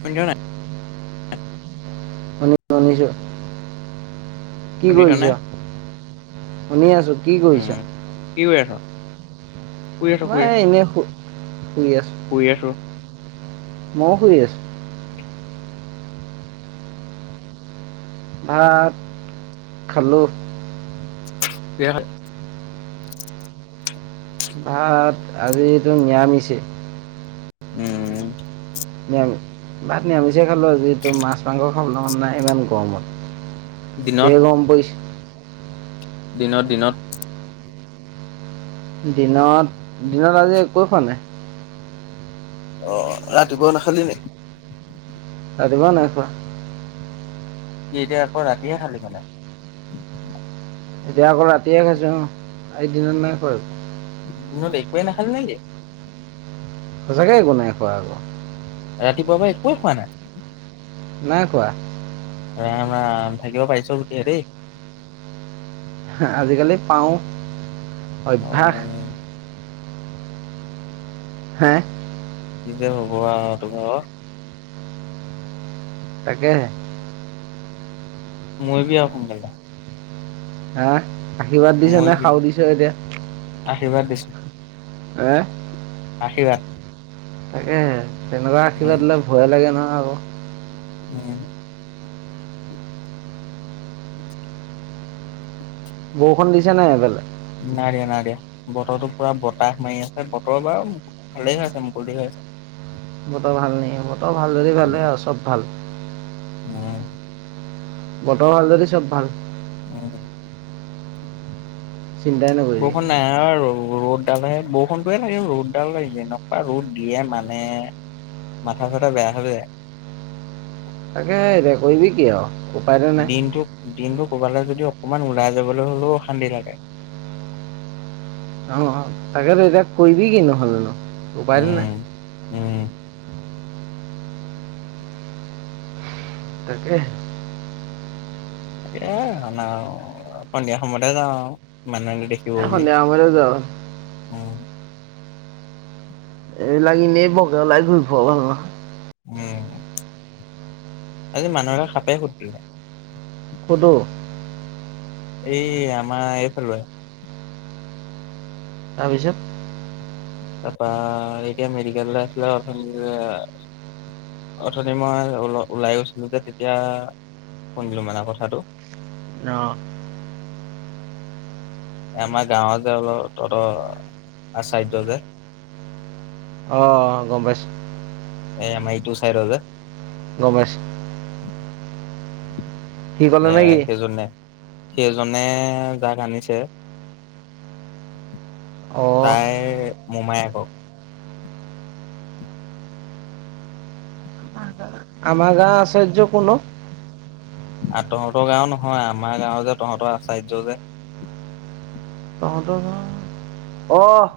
শুনিছনে নাই? অ মনিজ [unintelligible] কি শুনিছ নে কৰিছ? শুনি আছো, কি কৰিছ? উম কি কৰি আছ? শুই আছো মই শুই আছো এনেই শু শুই আছো। শুই আছোঁ। মইও শুই আছো। [unintelligible] ভাত খালোঁ। কিহ'ৰে খালি? ভাত আজিতো নৰামিষে। উম। ভাত নৰামিষে খালোঁ, যিটো মাছ মাংস খাবলৈ মন নাই ইমান গৰমত। দিনত দেৰ গৰম পৰিছে। দিনত দিনত দিনত দিনত আজি একোৱেই খোৱা নাই। অ' ৰাতিপুৱাও নাখালি নে? ৰাতিপুৱাও নাই খোৱা। কি এতিয়া আকৌ ৰাতিহে খালি মানে? এতিয়া আকৌ ৰাতিয়ে খাইছোঁ, অ' আজি দিনত নাই খোৱা একো। ঘৰত একোৱে নাখালি নেকি? সঁচাকে একো নাই খোৱা আকৌ। ৰাতিপুৱাবা একো খোৱা নাই। নাই খোৱা। ৰাম ৰাম থাকিব পাৰিছ বুলিহে দেই। আজিকালি পাও। অ, হা? কি যে হ'ব আৰু তো ভাগৰ। তাকেহে। মৰিবি আকৌ [inaudible] হা? আশীৰ্বাদ দিছ নে মৰিবি খাও আৰু দিছ এতিয়া। আশীৰ্বাদ দিছোঁ। হা? আশীৰ্বাদ। তাকে তেনেকুৱা উম আশীৰ্বাদিলে ভয়ে লাগে নহ আকৌ। [inaudible] বৰষুণ দিছে নাই সেইফালে? নাই দিয়া নাই দিয়া বতৰটো পুৰা বতাহ মাৰি আছে বতৰ বাৰু ভালেই হৈ আছে মুকলি হৈ আছে। বতৰ ভাল ন বতৰ ভাল ধৰি ভালে আৰু চব ভাল। অ, বতৰ ভাল যদি চব ভাল। অ, চিন্তাই নকৰিবি। বৰষুণ নাই ৰ'দডালহে বৰষুণটোয়ে লাগে ৰ'দডাল লাগনেকুৱা ৰ'দ দিয়ে মানে, মাথা চাথা বেয়া হ যায়। তাকে এয়া কৰিবি কি আৰু? উপায়তো নাই দিনটো দিনটো ক'বালে যদি অকমান ওলাই যাবলৈ হ'লেও অশান্তি লাগে। অ, তাকে তো এতি কৈবি কিনো হ'ল নো? উম, উম, তাকে। [inaudible] সন্ধিয়া সময়তে যাওঁ মানুহে নেদেখি এ সন্ধে সময়তে যওঁ। অ, এই লাগিনেই বৰকে ওলাই ঘূৰি ফুৰাওঁ ভাল নহয়। উম, আজি মানুহ এটাক সাপে খুটিলে। কুদো। এই আমাৰ এইফালৰে। তাৰপাছত? তাৰপা এতিয়া মেডিকেল আছিলে [inaudible] অথনি মই ওল-ওলাই গৈছিলোঁ যে তেতিয়া শুনিলোঁ মানে কথাটো। অহ, আমাৰ গাঁৱৰ যে অলপ তহঁতৰ আচায্য যে, অ, গম পাইছোঁ। এ এ আমাৰ ইটো চাইডৰ যে। গম পাইছোঁ। সি ক'লে এ নেকি সেইজনে। সেইজনে যাক আনিছে, অঁ তাইৰ মোমাইয়েকক। [inaudible] আমাৰ গাঁৱৰ আৰ্চায্য কোনো অ,? আ, তহঁতৰ গাঁও নহয় আমাৰ গাঁওৰ যে তহঁতৰ আৰ্চায্য যে, তহঁতৰ গাঁৱৰ অ'।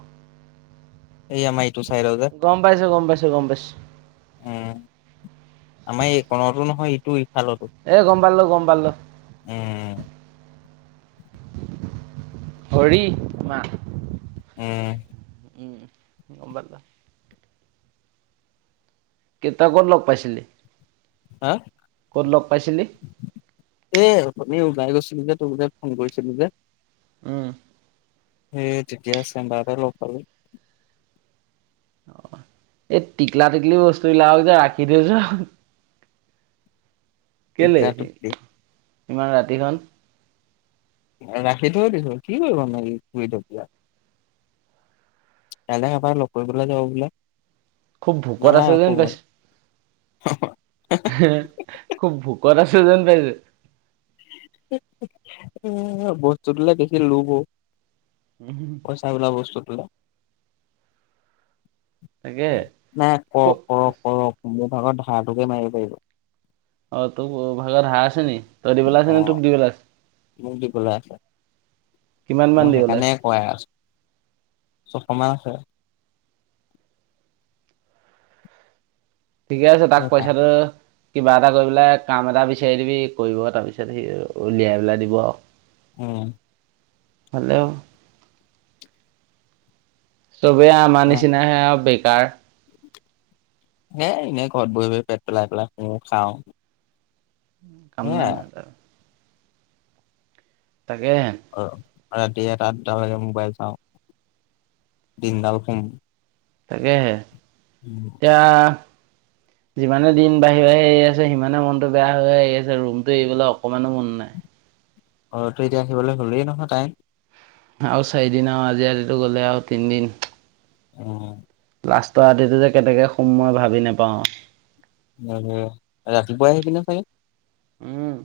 এই আমাৰ ইটো চাইডৰ যে গম পাইছোঁ, গম পাইছোঁ, গম পাইছোঁ। উম, আমাৰ এই কণতো নহয় ইটো ইফালতো এ গম পালোঁ, গম পালোঁ। উম। ভৰিমা। উম। উম। গম পালোঁ। কেইটা ক'ত লগ পাইছিলি। হা। ক'ত লগ পাইছিলি এ উঠনি ওলাই গৈছিলোঁ যে তোৰ যে ফোন কৰিছিলোঁ যে। উম এই তেতিয়া চেম্বাবাৰতে লগ পালোঁ। এই টিকলা টিকলি বস্তুবিলাক যে ৰাখি। [unintelligible] কেলে টিকলাটোক ইমান ৰাতিখন। ৰাখি থৈ দিছোঁ কি কৰিবনো [unintelligible] কাইলৈ এবাৰ লগ কৰিবলৈ যাব বোলে। খুব ভোকত আছে নালাগে যেন খবৰ পাইছোঁ। খুব ভোকত আছে যেন পাইছোঁ। বস্তুটোলে দেখি লোভ ও। উম হু [unintelligible] পইচা বিলাক বস্তুটো তাকে নাই খুব কৰক, কৰক, কৰক মোৰ ভাগৰ ধাৰটোকে মাৰিব পাৰিব। অ', তোৰ ভাগৰ ধাৰ আছে নি তই দিবলে অ আছে নে তোক দিবলে আছে। মোক দিবলৈ আছে কিমান মান মই দি পেলাই সেইকাৰণে আছে কৈ আছো চখৰ মান আছে [unintelligible] ঠিকে আছে তাক সেইকাৰণে পইচাটো কিবা এটা কৰি পেলাই কাম এটা বিচাৰি দিবি কৰিব তাৰপিছত সি উলিয়াই পেলাই দিব আৰু। উম। হেল্ল'। চবে আমাৰ নিচিনাহে আৰু বেকাৰ। এ এনেই ঘৰত বহি, বহি পেট পেলাই, পেলাই শু খাও। কাম নাই ন এটা। তাকেহে। অ', ৰাতি এটা দুটালেকে মোবাইল চাওঁ, দিনডাল শুম। তাকেহে। উম। এতিয়া যিমানে দিন বাঢ়ি, বাঢি আহি আছে, সিমানে মনতটো বেয়া হৈ হৈ আহি আছে, ৰুমটো এৰিবলৈ অকমানো মন নাই। ঘৰতো এতিয়া আহিবলৈ হ'লেই নহয় টাইম। আৰু চাৰিদিন আৰু আজি ৰাতিটো গ'লে আৰু তিনিদিন। অ'। লাষ্টৰ ৰাতিটো যে কেনেকৈ খোম মই ভাবি নাপাওঁ। উম, উম ৰাতিপুৱাই আহিবিনে চাগে। উম।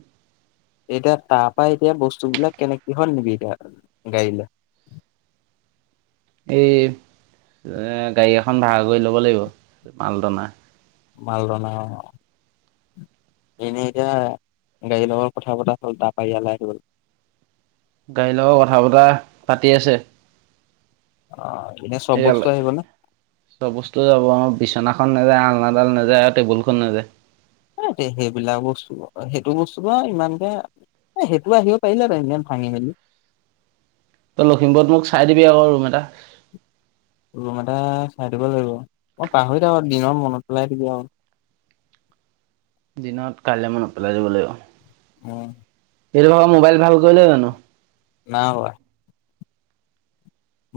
এতিয়া তাৰ পৰা এতিয়া বস্তুবিলাক কেনেক কিহত নিবি এতিয়া, গাড়ীলৈ। এই এ গাড়ী এখন ভাড়া কৰি ল'ব লাগিব, মালটনা। মালটনা অ'। এনেই এতিয়া গাড়ীৰ লগত কথা পতা হ'ল তাৰ পৰা ইয়ালৈ আহিবলৈ। গাড়ীৰ লগত কথা বতৰা পাতি আছে। অহ' এনে চব বস্তু এয়ালে আহিব নে? চব বস্তু যাব আৰু বিচনাখন নাযায়, আলনাডাল নাযায়, আৰু টেবুলখন নাযায়। এ সে-সেইবিলাক বস্তু, সেইটো বস্তু আৰু ইমানকে এ সেইটো আহিব পাৰিলে হেতেন, ইমান ভাঙি মেলি। তই লখিমপুৰত মোক চাই দিবি আকৌ ৰুম এটা। ৰুম এটা চাই ল'ব লাগিব মই পাহৰি থাকো দিনত মনত পেলাই দিবি আৰু। দিনত কাইলৈ মনত পেলাই দিব লাগিব। মই এই ঘৰৰ মোবাইল ভাল কৰিলে জানো। নাই হোৱা।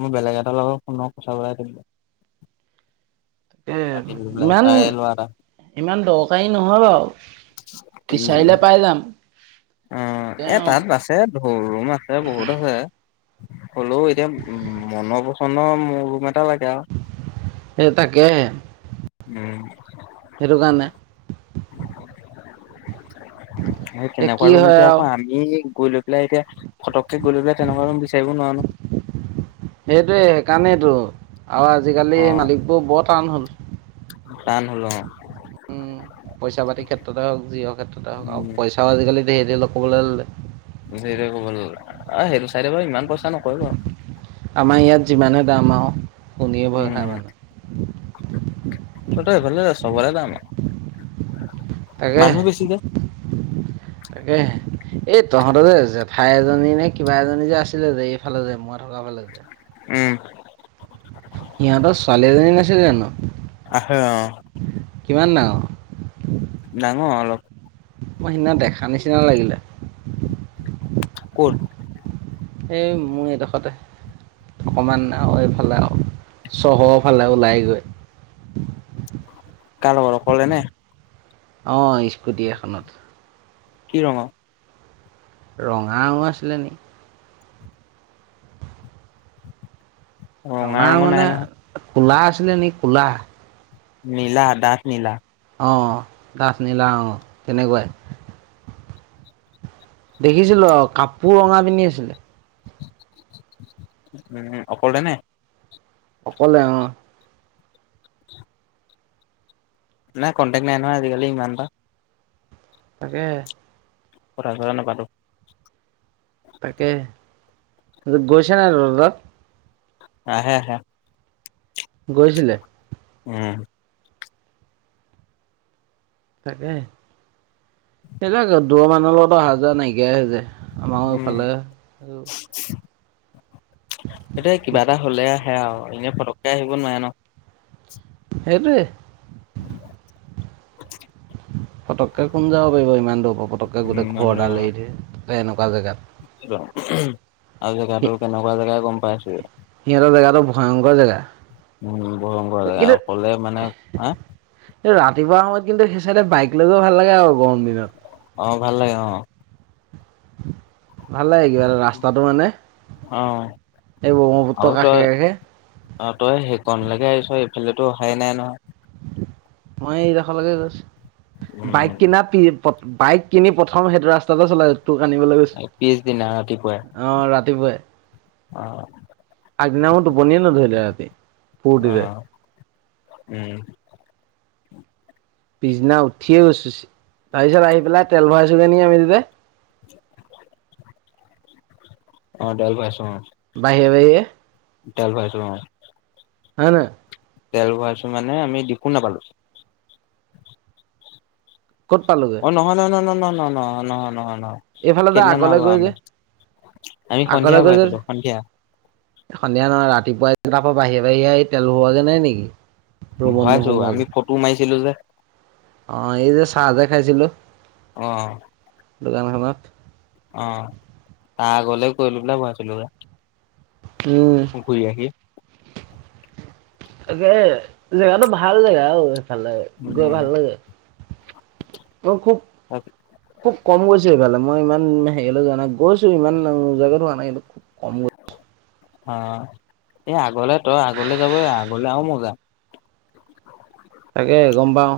মই বেলেগ এটাৰ লগত ফোনত কথা পতাই দিম। এ পাতিলো পেলাই ইমান, তাৰে ল'ৰা এটা ইমান দৰকাৰী নহয় বাৰু। উম বিচাৰিলে পাই যাম। অ' এ তেওঁ তাত বাছে ধুৰ ৰুম আছে, বহুত আছে। হ'লেও এতিয়া মনৰ পচন্দ মোৰ ৰুম এটা লাগে আৰু। এই তাকেহে। উম। সেইটো কাৰণে এই তেনেকুৱা কি ৰুম হয় এতিয়া আৰু আকৌ আমি ই-এই গৈ লৈ পেলাই এতিয়া, ফটককে গৈ লৈ পেলাই তেনেকুৱা ৰুম বিচাৰিবও নোৱাৰো নহয়। সেইটোৱে সেইকাৰণেতো আৰু আজিকালি অ', মালিকবোৰ বৰ টান হ'ল। টান হ'ল অহ'। পইচা-পাতি ক্ষেত্ৰতে হওক জিহৰ ক্ষেত্ৰতে হওক আৰু উম, পইচাও আজিকালি ধেৰ ধেৰ ক'বলৈ ল'লে। সিজে এইটো কোনো ল'লে আহ' সেইটো চাই দে বাৰু ইমান পইচা নকয় বাৰু। আমাৰ ইয়াত যিমানেহে দাম আৰু। কণীয়ে ভয় খায় উম। মানুহ তহঁতৰ সেইফালে চবৰে দাম, তাকেহে মানুহ বেছি যে। তাকেহে এই তহঁত যে জেঠাই এজনী নে কিবা এজনী যে আছিলে যে এইফালে যে মই নগাওঁ ফালে যে। উম। ইহঁতৰ ছোৱালী এজনী নাছিল জানো আহে অ, কিমান ডাঙৰ ডাঙৰ অলপ মই সিদিনা দেখা নিচিনা লাগিলে ক'ত এই মোৰ এইডোখৰতে অকণমান আৰু এইফালে আৰু চহৰফালে ওলাইগৈ কাৰ লগত অকলে নে অঁ স্কুটি এখনত কি ৰঙৰ ৰঙা ৰঙৰ আছিলে নেকি ৰঙা ৰঙৰ নে কলা আছিলে নেকি ক'লা নীলা দাঁথ নীলা অঁ দাঁথ নীলা অঁ তেনেকুৱাই দেখিছিলো অ কাপোৰ ৰঙা পিন্ধি আছিলে উ অকলে নে অকলে অ [inaudible] নাই কণ্টেক নাই নহয় আজিকালি ইমানটা তাকে কথা-চথা নাপাতো তাকে গৈছানে নাই আহে আহে গৈছিলে উম তাকে [unintelligible] দৰ মানুহৰ লগত অহা -যোৱা নাইকিয়া নাইকিয়া হৈ যায় আমাৰও এইফালে আৰু এটোয় কিবা এটা হলে আহে আৰু এনে পটকে আহিব নোৱাৰে ন সেইটোয়ে [unintelligible] পটকে কোন যাব পাৰিব ইমান দূৰ পটকে গো উম ঘৰ এডাল এৰি থে এনেকুৱা জেগাত আৰু সি জেগাতটো কেনেকুৱা জেগাই গম পাইছোয়ে সিহঁতৰ জেগাটো ভয়ংকৰ জেগা। উম ভয়ংকৰ লে কিন্তু অকলে মানে আহ- ৰাতিপুৱা সময়ত কিন্তু সেইচেদে বাইক লৈ গৈও ভাল লাগে আৰু গৰম দিনত অ ভাল লাগে অ [unintelligible] ভাল লাগে কিব ৰাস্তাটো মানে অ এই আৰু ব্ৰহ্মপুত্ৰৰ তই কাষে কাষে অ তই সেইকণলৈকে আহিছ এইফালেটো অহাই নাই নহয় মই এইডখৰলৈকে গৈছো উম বাইক কিনা প বাইক কিনি প্ৰথম সেইটো ৰাস্তাতে চলাই তোক আনিবলৈ গৈছ পিছদিনা ৰাতিপুৱাই অ ৰাতিপুৱাই অ আগদিনা মোৰ টোপনিয়ে নধৰিলে ৰাতি অ ফুৰটিতে উম পিছদিনা উঠিয়ে গৈছো তাৰ পিছত আহি পেলাই তেল ভৰাইছগে নকি আমি [unintelligible] অ তেল ভৰাইছো অ বাহে বাহে তেল ভৰাইছো অ হয় [unintelligible] তেল ভৰাইছো মানে আমি দিপু নাপালো কত পালোগৈ অ নহয় নহ ন নহয় নহয় নহয় নহয় এইফালে যে সেইদিনানা ব আগলৈ গৈ যে আমি আমি সন্ধিয়া আগলৈ ব গৈ যে আছিলো সন্ধিয়া সন্ধিয়া নহয় ৰাতিপুৱা কেইাৰ পৰা বাহিৰে বাহিৰে আহি তেল হোৱাগে নাই নেকি ৰুমত ভয়ছো আমি নোসোমোৱাকে ফটো মাৰিছিলো যে অ এই যে চাহ দেখাইছিলো অ দোকানখনত অ তাৰ আগলে কৰিলো পাই ভয় আছিলো উ তাকে জেগাতটো ভাল জেগা আৰু ভাল লাগে গৈ উম ভাল লাগে মই খুব তাত খুব কম গৈছো এইফালে মই ইমান হেৰিালৈ জানা গৈছো ইমান জেগাতটো হোৱা নাই এই খুব কমৈ অ এই আগলে তই আগলে যাব আগলে আহও মই যাম [unintelligible] তাকে গম পাওঁ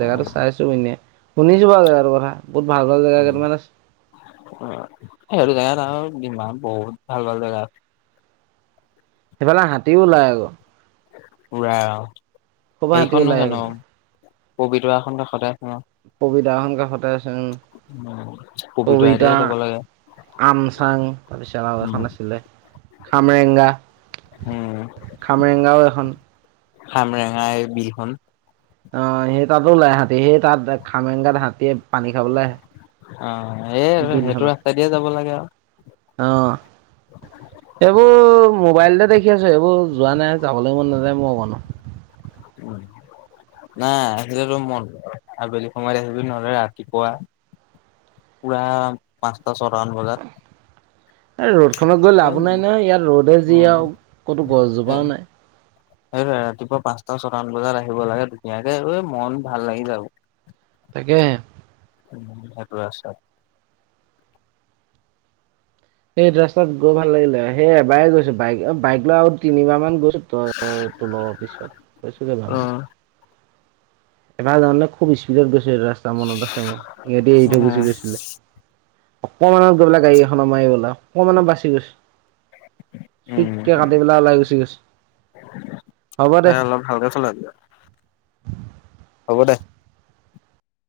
জেগাটো চাইছো এনেই শুনিছো আৰু জেগটো কথা বু ভাল জেগােই তাৰানে উ সেইটো জেগাত আৰু ডিমা বহুত ভাল ভাল জেগা সেইফালে হাতীও ওলাই আকৌ উৰা ক'ৰপা হাতী সেইখন ওলাই নহয় জানো সেইফালে পবিতৰাখন কাষতে আছ সুবিধা সকা সতেজ উ পপটো এদিহে যাব লাগে আমচাং তাৰপিছত আৰু উম এখন আছিলে খামৰেগা উম খামৰেঙগাও এখন খামৰেঙাই বিহুন অ সেই তাতো ওাই হাতী সেই তাত খামেংগাত হাতীয়ে পানী খাবলৈ আহে অ এই সেইটো বিলখনত। ৰাস্তাই দিয়ে যাব লাগে আৰু অ অ এইবোৰ মোবাইলতে দেখি আছো এইবোৰ যোৱা নাই যাবলৈ মন নাযায় মই কনো উম নাই আলেতো মন আবেলি সময়ত আহিবি নহলে ৰাতিপুৱা পুৰা পাঁচটা ছটামান বজাত এই ৰ'দ খত গৈ লাভো নাই নাই ইয়াত ৰ'দে যি আৰু উম ক'তো গছজোপা নাই সটো ৰাতিপুৱা পাঁচটা ছটামান বজাত আহিব লাগে ধুনীয়াকে ঐ মন ভাল লাগি যাব তাকে উ সেইটো আছে সেই ৰাস্তাত গৈ ভাল লাগিলে সেই এবাৰ গৈছো বাইক বাইক লৈ আৰু তিনিবাৰ মান গৈছো তো ল পিছত কৈছো জ উম এফাল জানে খুব স্পীডত গৈছিল ৰাস্তা মনত আছে মোৰ ইহতে এৰি থৈ গুচি গৈছিলে অকমানত গৈ বোলে গাড়ী এখননৰ মাৰিবলে অকমানত বাচি গৈছে উম চুইটকে কাটি পেলা ওলাই গুচি গৈছে হ'ব দে ভাল চলা হ'ব দে